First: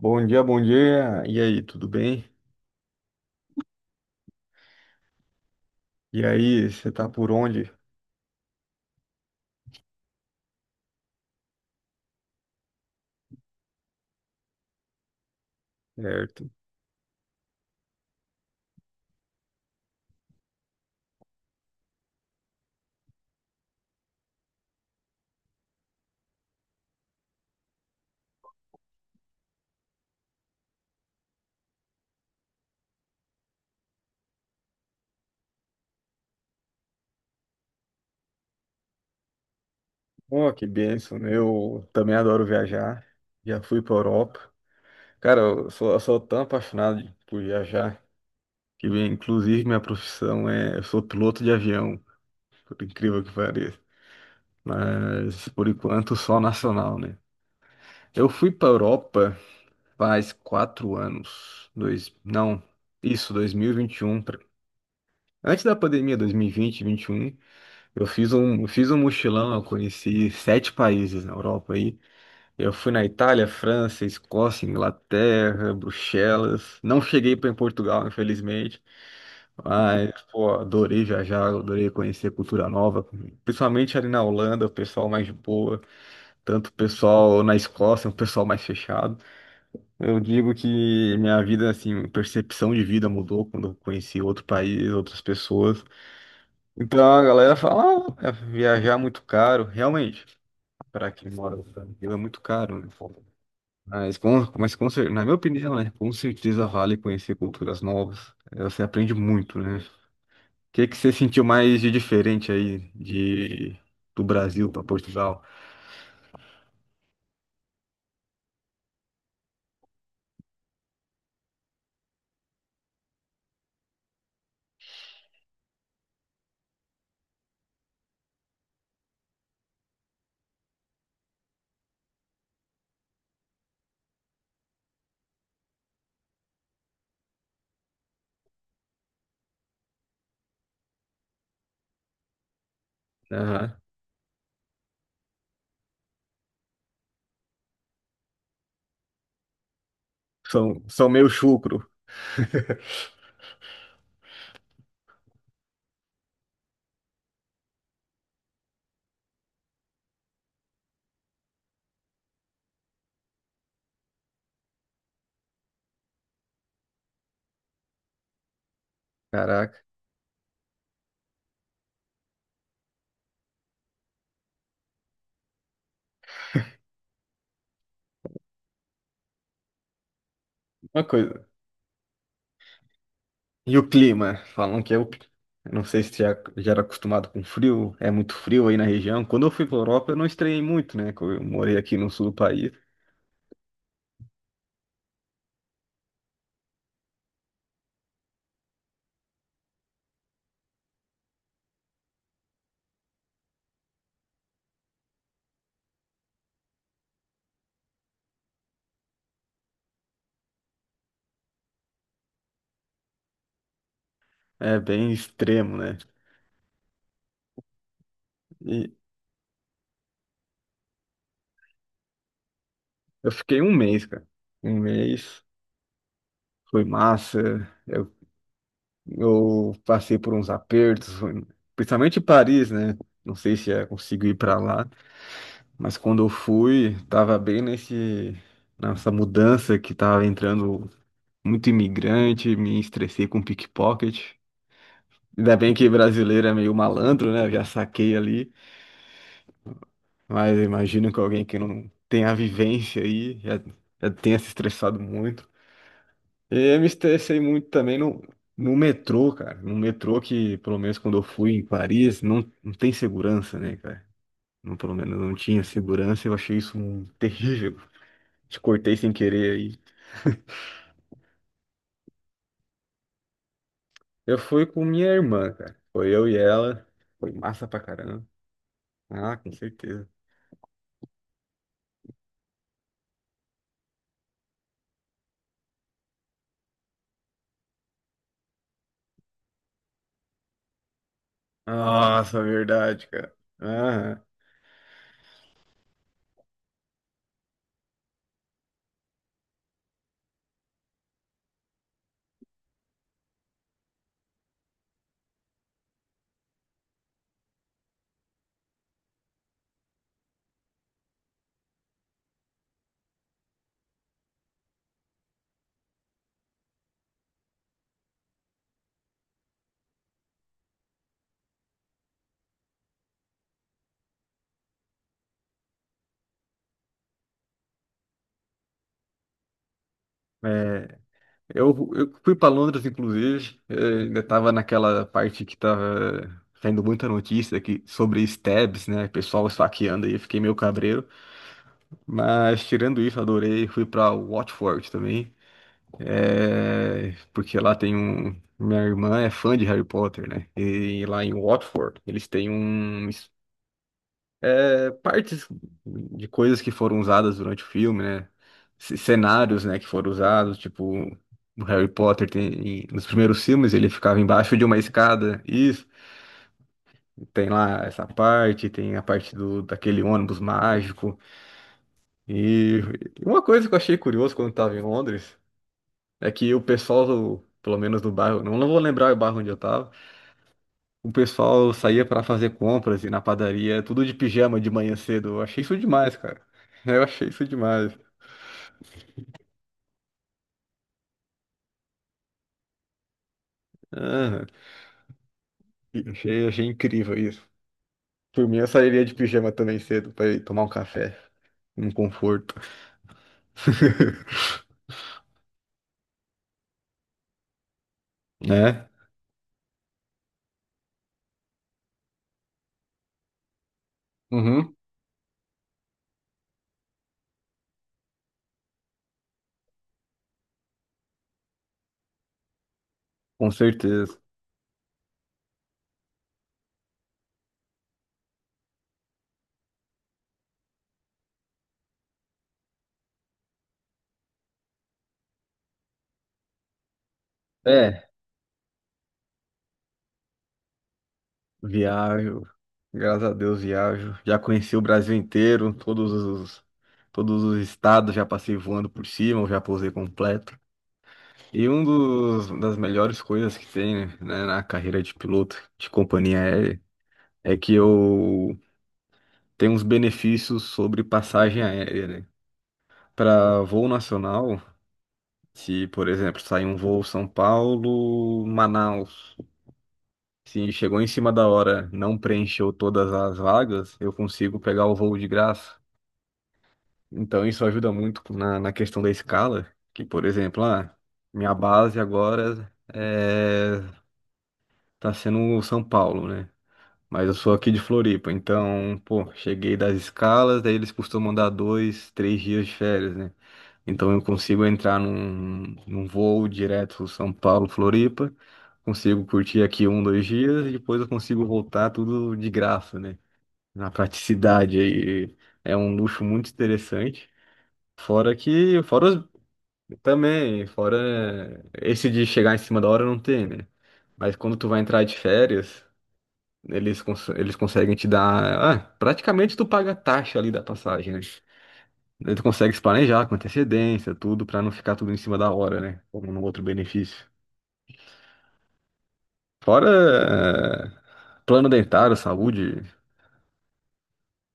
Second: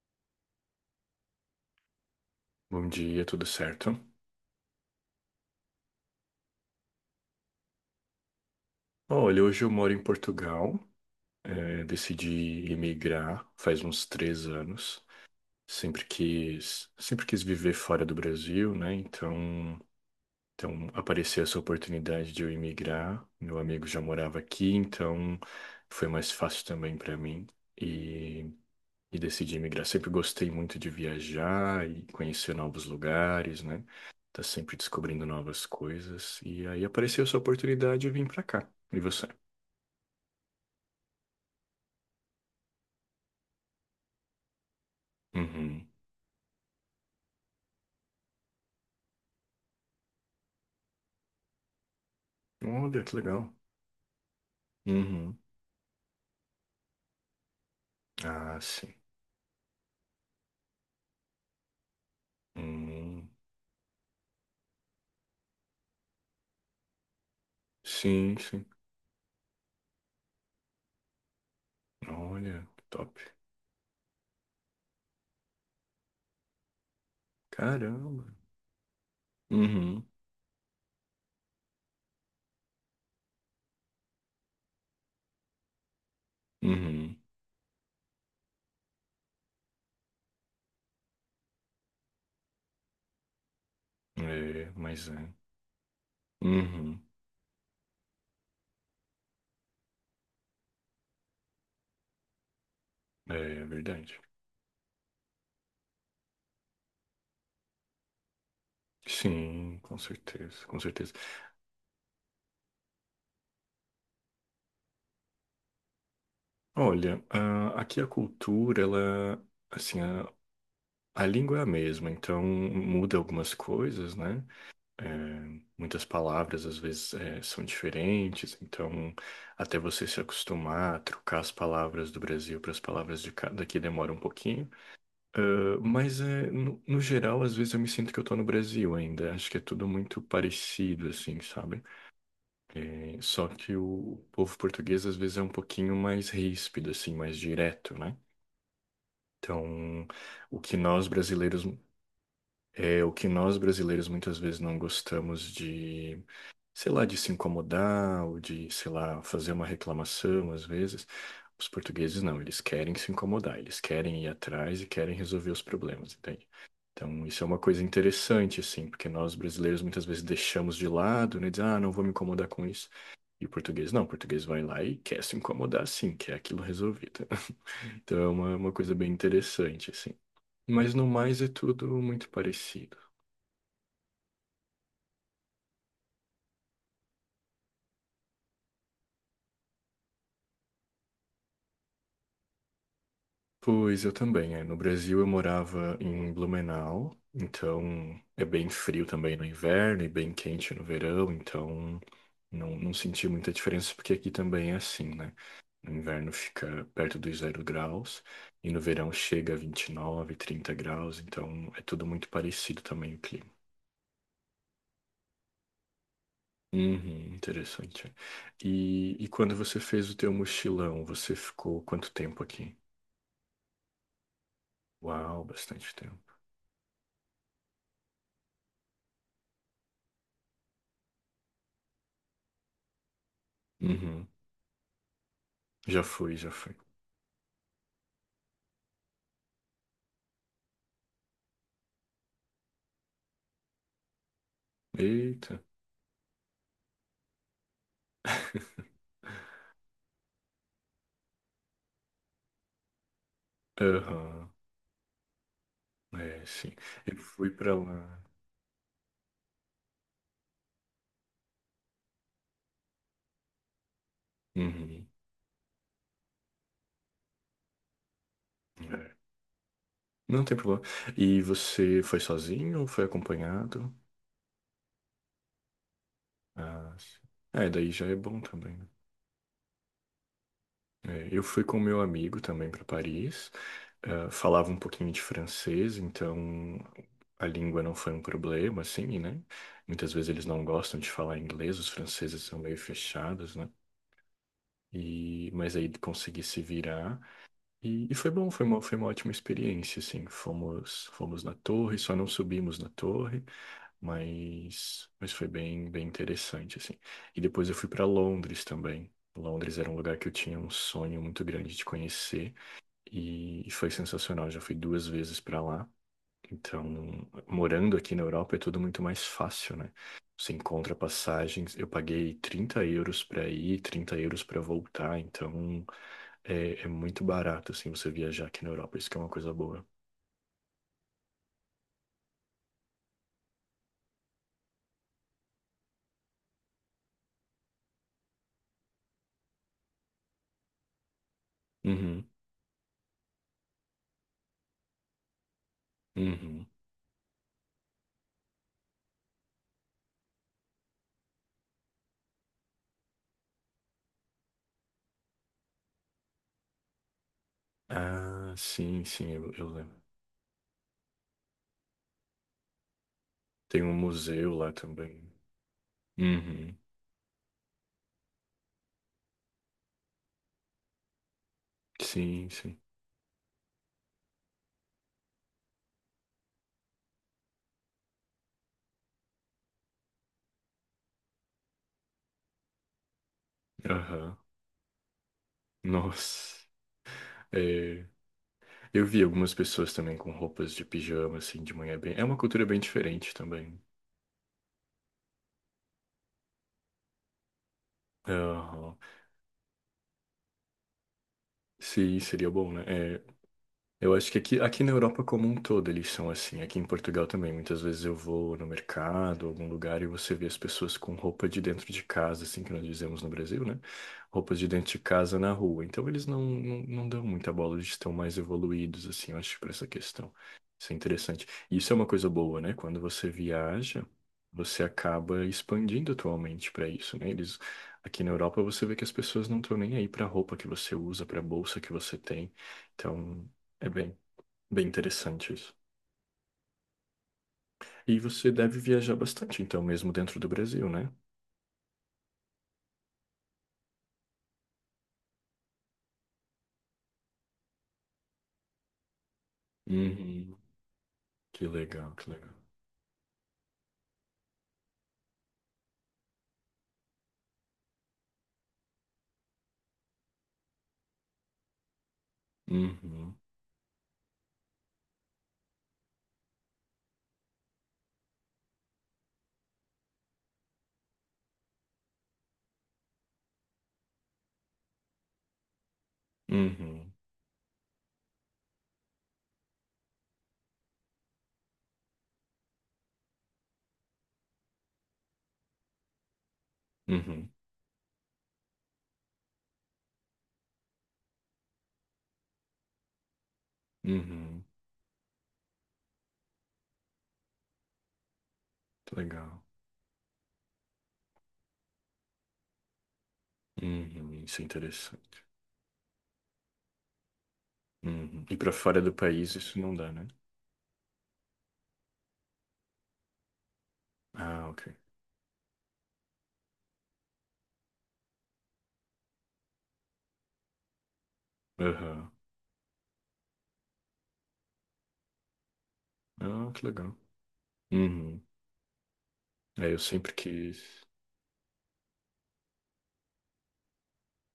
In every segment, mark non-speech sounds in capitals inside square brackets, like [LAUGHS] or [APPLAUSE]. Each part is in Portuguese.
Bom dia, bom dia. E aí, tudo bem? Bom dia, tudo certo? E aí, você tá por onde? Olha, hoje eu moro em Portugal, decidi emigrar faz uns 3 anos. Sempre Certo. quis, sempre quis viver fora do Brasil, né? Então, apareceu essa oportunidade de eu emigrar. Meu amigo já morava aqui, então foi mais fácil também para mim. E e decidi migrar. Sempre gostei muito de viajar e conhecer novos lugares, né? Tá sempre descobrindo novas coisas. E aí apareceu essa oportunidade e vim pra cá. E você? Oh, que bênção, né? Eu também adoro viajar. Já fui pra Europa. Cara, eu Uhum. sou, eu sou tão apaixonado por viajar que, inclusive, minha profissão é. Eu sou piloto de avião, por Olha, que incrível que legal. pareça. Uhum. Mas, por enquanto, só nacional, né? Eu fui Ah, pra sim. Europa faz 4 anos. Não, Uhum. isso, 2021. Antes da pandemia, 2021. Eu fiz Sim, um, sim. eu fiz um mochilão, eu conheci sete países na Europa aí. Olha, Eu fui na top. Itália, França, Escócia, Inglaterra, Bruxelas. Não cheguei para em Portugal, Caramba. infelizmente. Uhum. Mas, pô, adorei viajar, adorei conhecer cultura nova. Principalmente ali na Holanda, o pessoal mais de boa. Tanto o Uhum. pessoal na Escócia, um pessoal mais fechado. Eu digo que minha vida, assim, percepção de vida mudou quando eu conheci outro É, país, mas é. outras pessoas. Uhum. Então a galera fala, ah, é viajar é muito caro, realmente, para quem mora no Brasil é muito caro, né? É, é Mas, verdade. Na minha opinião, né, com certeza vale conhecer culturas novas. Você aprende muito, né? Sim, O com certeza, com que que você certeza. sentiu mais de diferente aí do Brasil para Portugal? Olha, ah, aqui a cultura, ela, assim, a- A língua é a mesma, então muda algumas coisas, né? Muitas palavras às vezes são diferentes, então até você se acostumar a trocar as palavras do Brasil para as palavras de cá, daqui demora um pouquinho. Ah, mas no geral, às vezes eu me sinto que eu tô no Brasil ainda. Acho que é tudo muito parecido, assim, sabe? Eh, só Aham. que o povo português às vezes é um pouquinho mais ríspido, assim, mais direto, né? Então, o que São nós meio brasileiros chucro. É [LAUGHS] o que nós brasileiros muitas vezes não gostamos de, sei lá, de se incomodar ou de, sei lá, fazer uma reclamação às vezes. Os portugueses não, eles querem se incomodar, eles querem ir atrás e querem resolver os problemas, entende? Então, isso é uma coisa interessante, assim, porque nós brasileiros Caraca. muitas vezes deixamos de lado, né? Diz, ah, não vou me incomodar com isso. E o português não, o português vai lá e quer se incomodar, sim, quer aquilo resolvido. [LAUGHS] Então, é uma coisa bem interessante, assim. Mas Uma no mais coisa. é tudo muito parecido. E o clima? Falam que é o. Eu não sei se já era acostumado com frio, é muito frio aí na região. Quando eu fui para Europa, eu não estranhei muito, né? Que eu morei aqui no sul do país. Pois eu também, é. No Brasil eu morava em Blumenau, então é bem frio também no inverno e bem quente no verão, então não senti muita diferença porque aqui também é assim, né? No inverno fica perto dos 0 graus e no verão chega a 29, 30 graus, então é tudo muito parecido também o clima. É bem extremo, né? Uhum, interessante. É. E E quando você fez o teu mochilão, você ficou quanto tempo aqui? eu fiquei um mês, cara. Um mês, Uau, bastante tempo. foi massa. Eu passei por uns apertos, principalmente em Paris, né? Não sei se eu consigo Uhum, ir para lá, mas já quando eu fui, já fui. fui, tava bem nesse nessa mudança que tava entrando muito imigrante, me estressei com pickpocket. Ainda Eita. bem que brasileiro é meio malandro, né? Eu já saquei ali, [LAUGHS] mas eu imagino que alguém que não tem a vivência aí já tenha se Aham. estressado muito. É, sim. E eu me Eu estressei fui muito pra também lá. no metrô, cara. No metrô que, pelo menos quando eu fui em Paris, não tem segurança, né, cara? Não, pelo Uhum. menos não tinha segurança. Eu achei isso terrível. Te cortei sem É. querer aí. Não tem problema. E você foi sozinho ou foi acompanhado? Eu fui com minha irmã, cara. Foi eu e ela. Ah, sim. Foi massa É, pra daí já é caramba. bom também, né? Ah, com certeza. É, eu fui com meu amigo também para Paris. Ah, falava um pouquinho de francês, então a língua não foi um problema, assim, né? Muitas vezes eles não gostam de falar inglês, os Nossa, franceses são meio verdade, cara. fechados, né? Aham. E, mas aí consegui se virar. E foi bom, foi foi uma ótima experiência, assim. Fomos na torre, só não subimos na torre, mas foi bem interessante, assim. E depois eu fui para Londres também. Londres era um lugar que eu tinha um sonho muito grande de conhecer e foi sensacional. Já fui 2 vezes para lá. Então, morando aqui na Europa é tudo muito mais fácil, né? Você encontra passagens. Eu paguei 30 euros para ir, 30 euros para voltar. Então, é muito barato, assim, você viajar aqui na Europa. Isso que é uma coisa boa. É, eu fui para Londres, inclusive, ainda estava naquela parte que estava saindo muita notícia sobre stabs, né? Pessoal esfaqueando aí, eu fiquei meio cabreiro. Uhum, Mas tirando isso, adorei. Fui para Watford também, uhum. Porque lá tem um. Minha irmã é fã de Harry Potter, né? E lá em Watford, eles têm partes de coisas que foram usadas durante o filme, né? Ah, sim, sim, Cenários, eu né, que lembro. foram usados, tipo, o Harry Potter tem, nos primeiros filmes Tem ele um ficava museu embaixo de lá uma também. escada. Isso, Uhum. tem lá essa parte, tem a parte do daquele ônibus mágico. Sim, sim. E uma coisa que eu achei curioso quando eu tava em Londres é que o pessoal Pelo menos do bairro, não vou lembrar o bairro onde eu tava. O pessoal saía pra fazer compras e na padaria, tudo de Aham. pijama de manhã cedo. Eu achei isso demais, cara. Nossa. [LAUGHS] Eu achei isso demais. É, eu vi algumas pessoas também com roupas de pijama, assim, de manhã. É bem, é uma cultura bem diferente também. Aham. Achei incrível isso. Por mim, eu Aham. sairia de pijama também cedo para ir tomar um café, um Sim, seria conforto. bom, né? É, [LAUGHS] eu acho que aqui na Europa como um todo eles são assim. Aqui em Portugal também. Muitas vezes eu vou no Né? mercado, algum lugar, e você vê as pessoas com roupa de dentro de casa, assim que nós dizemos no Brasil, né? Roupas de Uhum. dentro de casa na rua. Então eles não dão muita bola, eles estão mais evoluídos, assim, eu acho, para essa questão. Isso é interessante. E isso é uma coisa boa, né? Quando você Com viaja, certeza. você acaba expandindo atualmente para isso, né? Eles, aqui na Europa você vê que as pessoas não estão nem aí para a roupa que você usa, para a bolsa que você tem. Então, é bem interessante isso. É, E você deve viajar bastante, então, mesmo dentro do Brasil, né? viajo. Graças a Deus viajo. Já conheci o Brasil inteiro, todos os estados, já passei voando por cima, eu já pousei completo. Uhum. Que E um legal, que dos legal. das melhores coisas que tem, né, na carreira de piloto de companhia aérea é que eu tenho uns benefícios sobre passagem aérea, né? Uhum. Para voo nacional, se, por exemplo, sai um voo São Paulo, Manaus, se chegou em cima da hora, não preencheu todas as vagas, eu consigo pegar o voo de graça. Uhum. Então isso ajuda muito na questão da escala, que, por exemplo, minha base agora tá sendo o São Paulo, né? Mas eu Uhum. sou aqui de Floripa, então, pô, cheguei das escalas, daí eles costumam dar dois, três dias de férias, né? Então eu consigo Uhum. entrar num voo direto São Paulo, Floripa, Que consigo legal. curtir aqui um, dois dias e depois eu consigo voltar tudo de graça, né? Na Uhum. Isso é praticidade aí. interessante. É um luxo muito interessante. Fora Uhum. E para que, fora fora do país isso não dá, né? também, fora esse de chegar em cima da hora não tem, né? Mas quando tu Ah, vai ok. entrar de férias, eles, eles conseguem te dar. Ah, praticamente tu paga a taxa ali da passagem, né? Aham. Daí tu consegue se planejar com antecedência, tudo, pra não ficar tudo em cima da hora, né? Como no outro Ah, que legal. benefício. Uhum. É, Fora eu sempre quis. plano dentário, saúde.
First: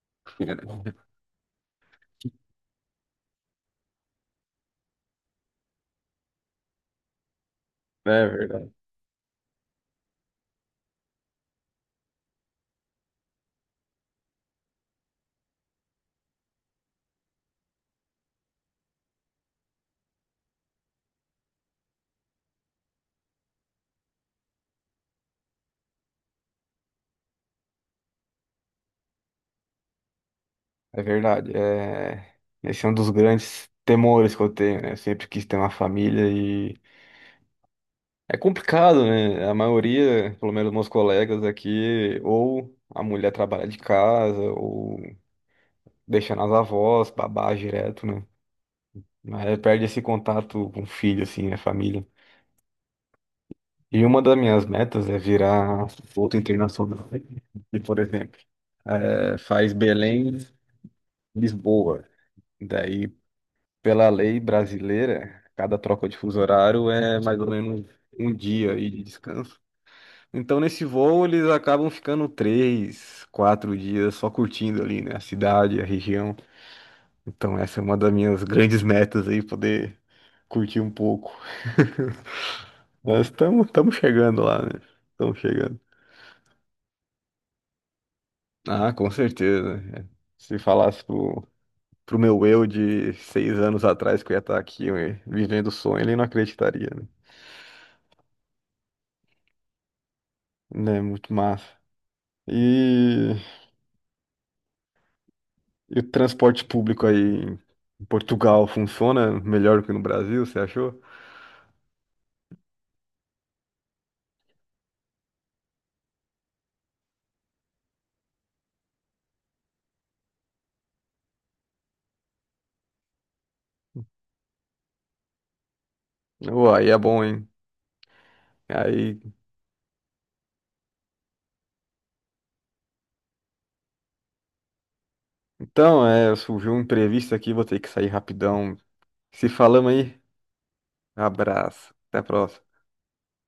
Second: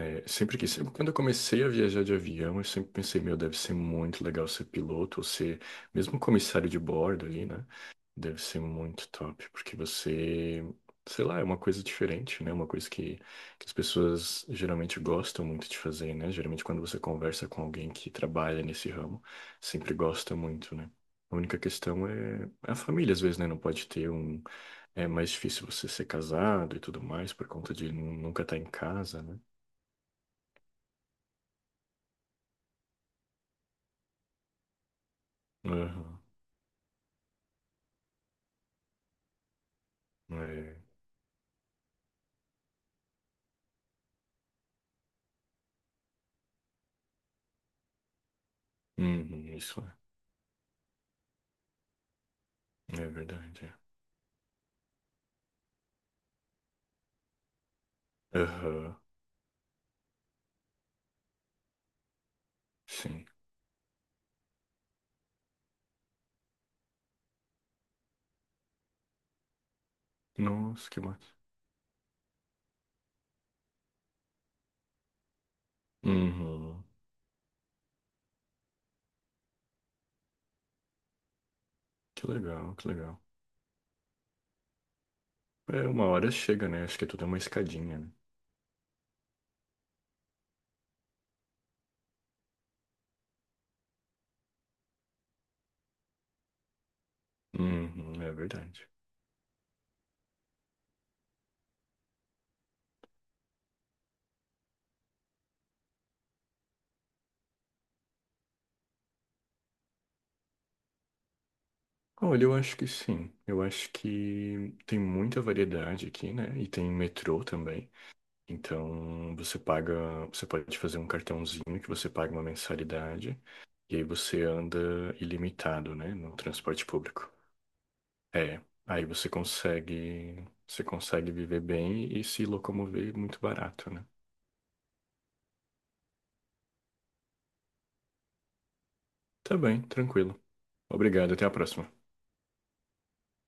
É, quando eu comecei a viajar de avião, eu sempre pensei, meu, deve ser muito legal ser piloto ou ser mesmo comissário de bordo ali, né? É Deve ser verdade. muito top, porque você, sei lá, é uma coisa diferente, né? Uma coisa que as pessoas geralmente gostam muito de fazer, né? Geralmente quando você conversa com alguém que trabalha nesse ramo, sempre gosta muito, né? A única questão é a família, às vezes, né? Não pode ter um. É mais difícil você ser casado e tudo mais por conta de nunca estar em casa, né? É verdade. É. Esse é um dos grandes temores que eu tenho, né? Eu sempre quis ter uma Aham, família e é complicado, né? A maioria, pelo menos é. meus colegas aqui, ou a mulher trabalha de casa, ou deixa nas avós, babá direto, né? Mas Uhum, aí isso perde esse contato com o filho, assim, né, a família. é. É verdade. É. E uma das minhas metas é virar outro internacional. E, por exemplo, Aham, faz Belém, Lisboa. Daí, sim. pela lei brasileira, cada troca de fuso horário é mais ou menos um dia aí de descanso. Então, nesse Nossa, que voo, massa. eles acabam ficando três, quatro dias só curtindo ali, né? A cidade, a região. Uhum, Então, essa é uma das minhas grandes metas aí, poder curtir um pouco. que legal, que [LAUGHS] legal. Mas estamos chegando lá, né? Estamos chegando. É, uma hora chega, né? Acho que é tudo é uma escadinha, né? Ah, com certeza. É. Se falasse pro meu eu de 6 anos atrás que eu ia estar aqui vivendo o sonho, ele não acreditaria, né? Uhum, é verdade. Né? Muito massa. E, e o transporte público aí em Portugal funciona melhor que no Brasil, você achou? Olha, eu acho que sim. Eu acho que tem muita variedade aqui, né? E tem metrô também. Então, você paga, você pode fazer um cartãozinho que você paga uma mensalidade e aí você anda ilimitado, né? No Ué, transporte aí é bom, público. hein? É, aí Aí, você consegue viver bem e se locomover muito barato, né? então, é, surgiu um imprevisto aqui, vou ter que sair rapidão. Se Tá bem, falamos aí, tranquilo. Obrigado, até a próxima. abraço. Até a próxima.